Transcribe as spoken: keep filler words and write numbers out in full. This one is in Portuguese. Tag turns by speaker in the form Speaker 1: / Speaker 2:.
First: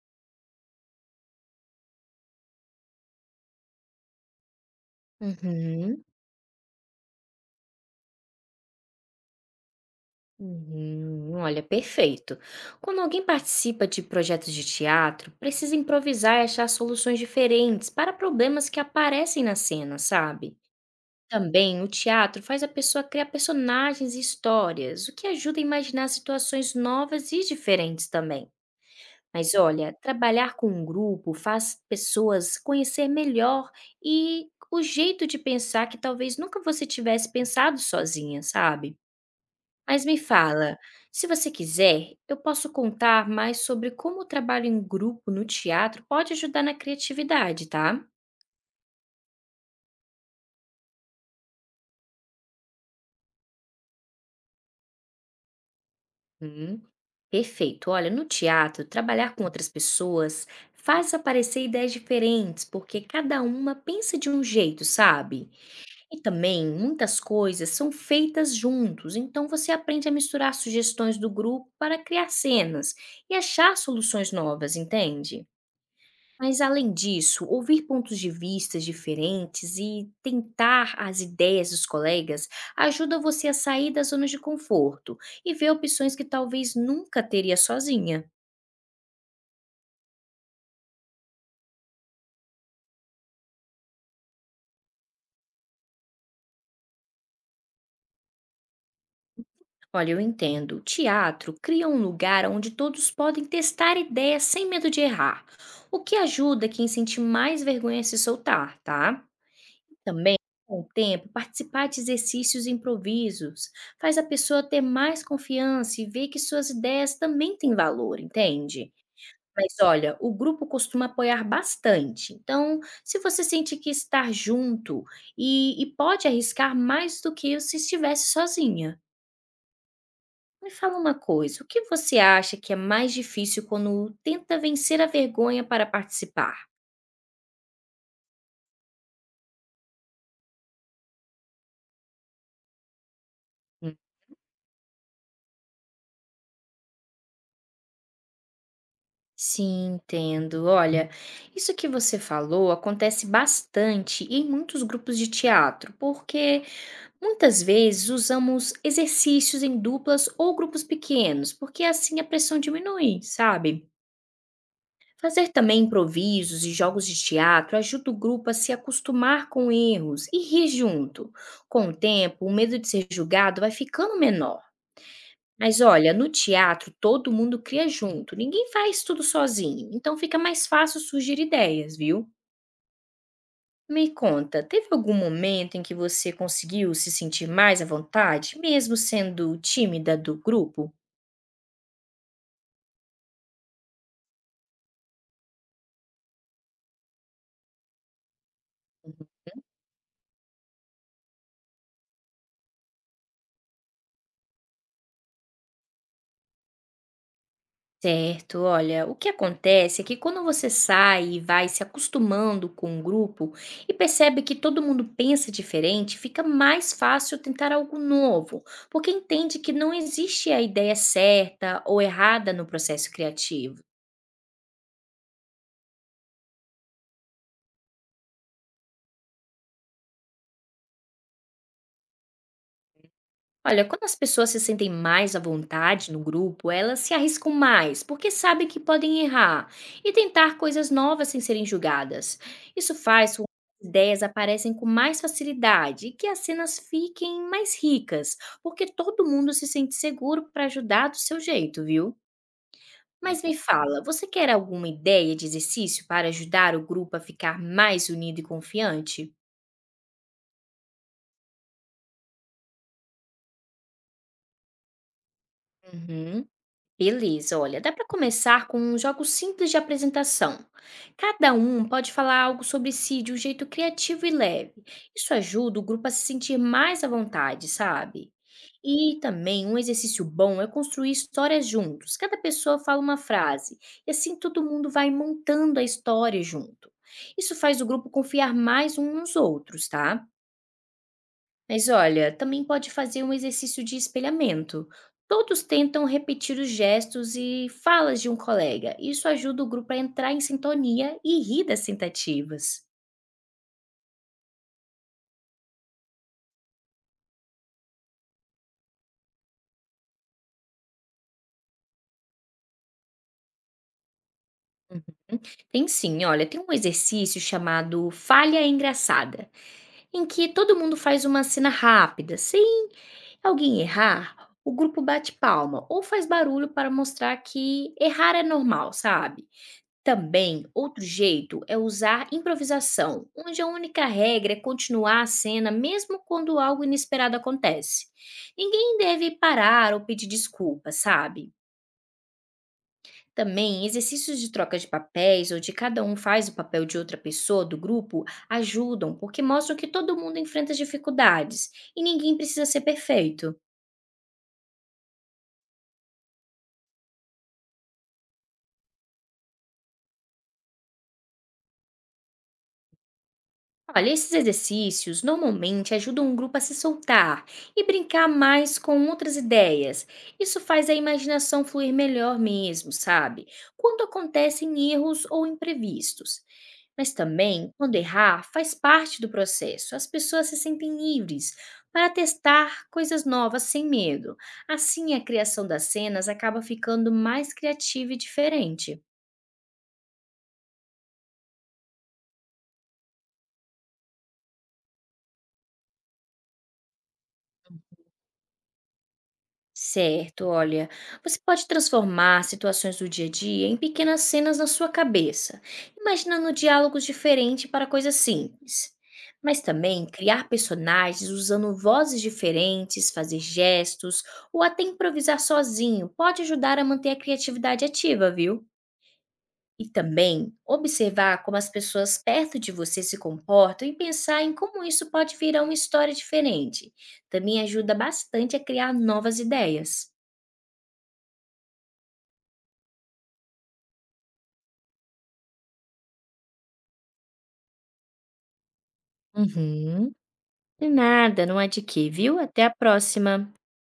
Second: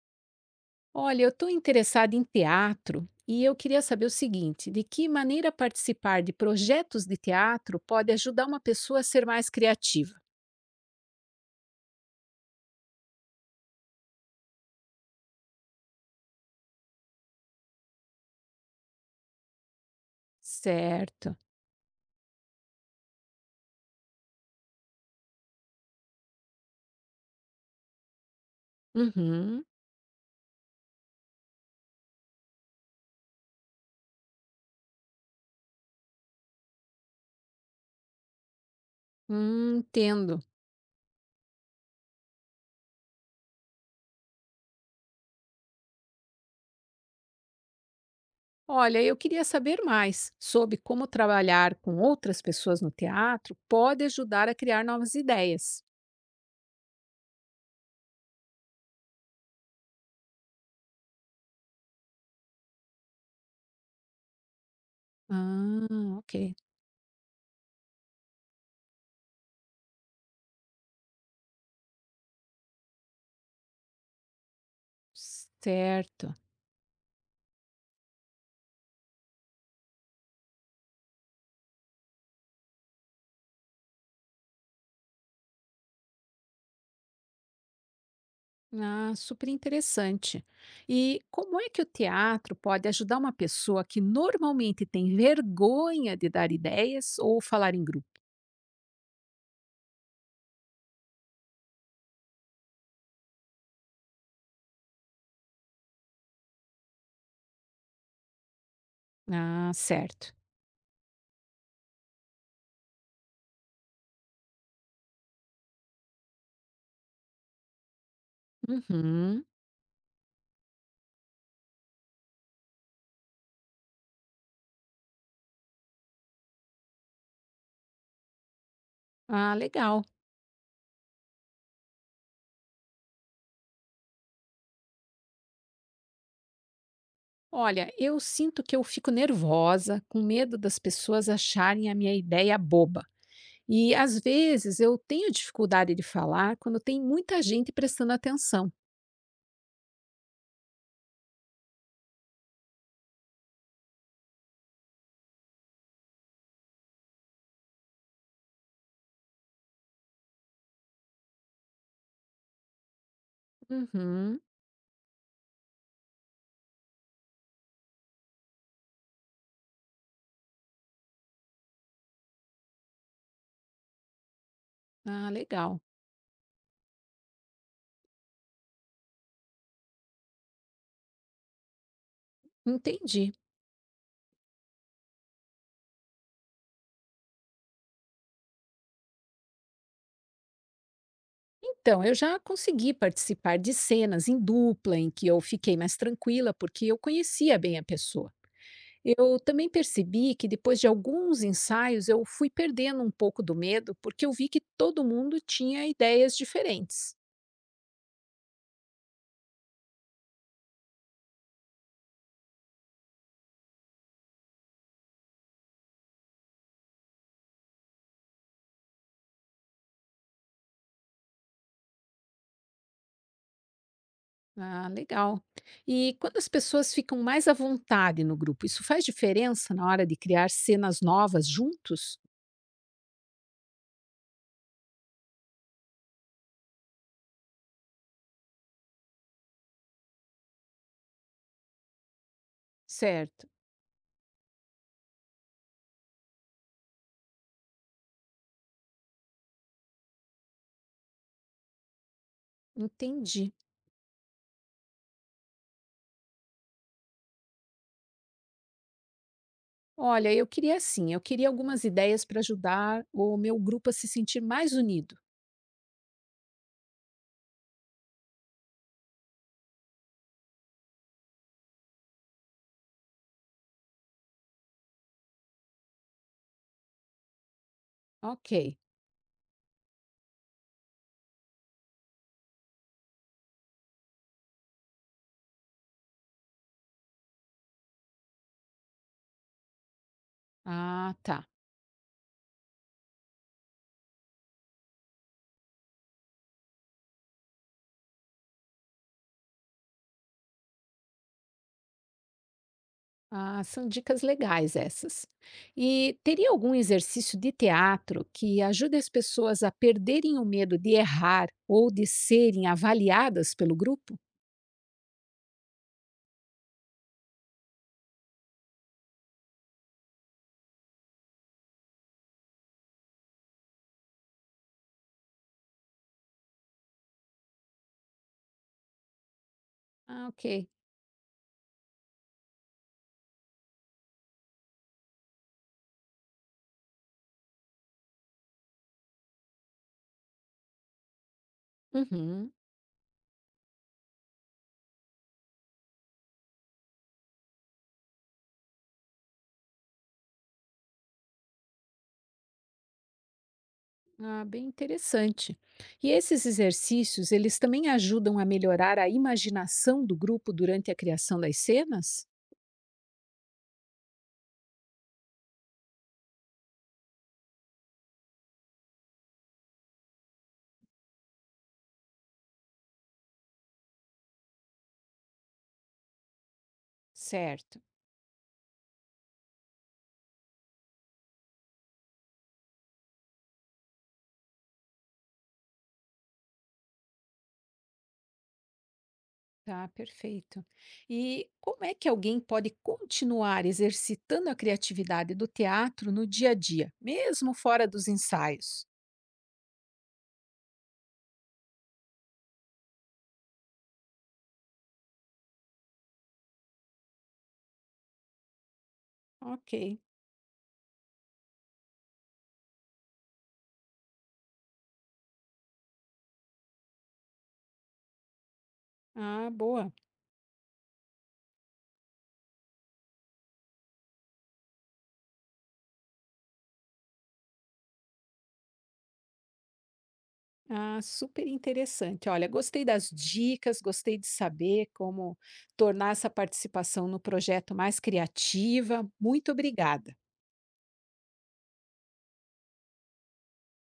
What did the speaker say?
Speaker 1: Olha, eu estou interessada em teatro e eu queria saber o seguinte: de que maneira
Speaker 2: Uhum,
Speaker 1: participar de projetos de teatro pode ajudar uma pessoa a ser mais criativa?
Speaker 2: uhum. Olha, perfeito. Quando alguém participa de projetos de teatro, precisa improvisar e achar soluções diferentes para problemas que aparecem na cena, sabe?
Speaker 1: Certo.
Speaker 2: Também o teatro faz a pessoa criar personagens e histórias, o que ajuda a imaginar situações novas e diferentes também. Mas
Speaker 1: Uhum.
Speaker 2: olha, trabalhar com um grupo faz pessoas conhecer melhor e o jeito de pensar que talvez nunca você tivesse pensado sozinha, sabe?
Speaker 1: Hum,
Speaker 2: Mas me
Speaker 1: entendo.
Speaker 2: fala, se você quiser, eu posso contar mais sobre como o trabalho em grupo no teatro pode ajudar na criatividade, tá?
Speaker 1: Olha, eu queria saber mais sobre como trabalhar com outras pessoas no teatro pode ajudar a criar novas ideias.
Speaker 2: Hum, Perfeito. Olha, no teatro, trabalhar com outras pessoas faz aparecer ideias diferentes, porque cada uma pensa de um jeito, sabe?
Speaker 1: Ah,
Speaker 2: E
Speaker 1: ok.
Speaker 2: também muitas coisas são feitas juntos, então você aprende a misturar sugestões do grupo para criar cenas e achar soluções novas, entende?
Speaker 1: Certo.
Speaker 2: Mas além disso, ouvir pontos de vista diferentes e tentar as ideias dos colegas ajuda você a sair das zonas de conforto e ver opções que talvez nunca teria sozinha.
Speaker 1: Ah, super interessante. E como é que o teatro pode ajudar uma pessoa que normalmente tem vergonha de dar ideias ou falar em grupo?
Speaker 2: Olha, eu entendo. Teatro cria um lugar onde todos podem testar ideias sem medo de errar, o que ajuda quem sente mais vergonha a se soltar, tá?
Speaker 1: Ah, certo.
Speaker 2: Com o tempo, participar de exercícios e improvisos faz a pessoa ter mais confiança e ver que suas ideias também têm valor, entende?
Speaker 1: Uhum.
Speaker 2: Mas olha, o grupo costuma apoiar bastante. Então, se você sente que estar junto e, e pode arriscar mais do que se estivesse sozinha.
Speaker 1: Ah, legal.
Speaker 2: Me fala uma coisa, o que você acha que é mais difícil quando tenta vencer a vergonha para participar?
Speaker 1: Olha, eu sinto que eu fico nervosa, com medo das pessoas acharem a minha ideia boba. E
Speaker 2: Hum,
Speaker 1: às vezes eu tenho dificuldade de falar quando tem muita gente prestando atenção.
Speaker 2: Sim, entendo. Olha, isso que você falou acontece bastante em muitos grupos de teatro, porque muitas vezes usamos exercícios em duplas ou grupos pequenos, porque assim a pressão diminui, sabe?
Speaker 1: Uhum.
Speaker 2: Fazer também improvisos e jogos de teatro ajuda o grupo a se acostumar com erros e rir junto. Com o tempo, o medo de ser julgado vai ficando menor.
Speaker 1: Ah, legal.
Speaker 2: Mas olha, no teatro todo mundo cria junto, ninguém faz tudo sozinho, então fica mais fácil surgir ideias, viu?
Speaker 1: Entendi.
Speaker 2: Me conta, teve algum momento em que você conseguiu se sentir mais à vontade, mesmo sendo tímida do grupo?
Speaker 1: Então, eu já consegui participar de cenas em dupla em que eu fiquei mais tranquila porque eu conhecia bem a pessoa. Eu também percebi que depois de alguns ensaios eu fui perdendo um pouco do medo porque eu vi que todo mundo tinha ideias diferentes.
Speaker 2: Certo, olha, o que acontece é que quando você sai e vai se acostumando com o grupo e percebe que todo mundo pensa diferente, fica mais fácil tentar algo novo, porque entende que não existe a ideia certa ou errada no processo criativo.
Speaker 1: Ah, legal. E quando as pessoas ficam mais à vontade no grupo, isso faz diferença na hora de criar cenas novas juntos?
Speaker 2: Olha, quando as pessoas se sentem mais à vontade no grupo, elas se arriscam mais, porque sabem que podem errar e tentar coisas novas sem serem julgadas. Isso faz com
Speaker 1: Certo,
Speaker 2: que as ideias aparecem com mais facilidade e que as cenas fiquem mais ricas, porque todo mundo se sente seguro para ajudar do seu jeito, viu? Mas me
Speaker 1: entendi.
Speaker 2: Uhum. fala, você quer alguma ideia de exercício para ajudar o grupo a ficar mais unido e confiante?
Speaker 1: Olha, eu queria assim, eu queria algumas ideias para ajudar o meu grupo a se sentir mais unido.
Speaker 2: Uhum. Beleza, olha, dá para começar com um jogo simples de apresentação. Cada um pode falar algo sobre si de um jeito criativo e leve. Isso ajuda o grupo a se sentir mais à vontade, sabe?
Speaker 1: Ok.
Speaker 2: E também um exercício bom é construir histórias juntos. Cada pessoa fala uma frase e assim todo mundo vai montando a história junto. Isso faz o grupo confiar mais uns nos outros, tá?
Speaker 1: Ah, tá.
Speaker 2: Mas olha, também pode fazer um exercício de espelhamento. Todos tentam repetir os gestos e falas de um colega. Isso ajuda o grupo a entrar em sintonia e rir das tentativas.
Speaker 1: Ah, são dicas legais essas. E teria algum exercício de teatro que ajude as pessoas a perderem o medo de errar ou de serem avaliadas pelo grupo?
Speaker 2: Tem sim, olha, tem um exercício chamado Falha Engraçada, em que todo mundo faz uma cena rápida. Se alguém errar, o grupo bate palma ou faz barulho para mostrar que errar é normal, sabe?
Speaker 1: Ah,
Speaker 2: Também,
Speaker 1: ok.
Speaker 2: outro jeito é usar improvisação, onde a única regra é continuar a cena mesmo quando algo inesperado acontece. Ninguém deve parar ou pedir desculpa, sabe?
Speaker 1: Uhum.
Speaker 2: Também, exercícios de troca de papéis, onde cada um faz o papel de outra pessoa do grupo, ajudam porque mostram que todo mundo enfrenta as dificuldades e ninguém precisa ser perfeito.
Speaker 1: Ah, bem interessante. E esses exercícios, eles também ajudam a melhorar a imaginação do grupo durante a criação das cenas?
Speaker 2: Olha, esses exercícios normalmente ajudam o grupo a se soltar e brincar mais com outras ideias. Isso faz a imaginação fluir melhor mesmo, sabe? Quando acontecem erros ou imprevistos. Mas também,
Speaker 1: Certo.
Speaker 2: quando errar, faz parte do processo. As pessoas se sentem livres para testar coisas novas sem medo. Assim, a criação das cenas acaba ficando mais criativa e diferente.
Speaker 1: Tá, perfeito. E como é que alguém pode continuar exercitando a criatividade do teatro no dia a dia, mesmo fora dos ensaios?
Speaker 2: Certo, olha, você pode transformar situações do dia a dia em pequenas cenas na sua cabeça, imaginando diálogos diferentes para coisas simples. Mas
Speaker 1: Ok.
Speaker 2: também criar personagens usando vozes diferentes, fazer gestos ou até improvisar sozinho pode ajudar a manter a criatividade ativa, viu?
Speaker 1: Ah,
Speaker 2: E
Speaker 1: boa.
Speaker 2: também observar como as pessoas perto de você se comportam e pensar em como isso pode virar uma história diferente. Também ajuda bastante a criar novas ideias.
Speaker 1: Ah, super interessante. Olha, gostei das dicas, gostei de saber como tornar essa participação no projeto mais criativa. Muito
Speaker 2: Uhum.
Speaker 1: obrigada.
Speaker 2: De nada, não é de quê, viu? Até a próxima.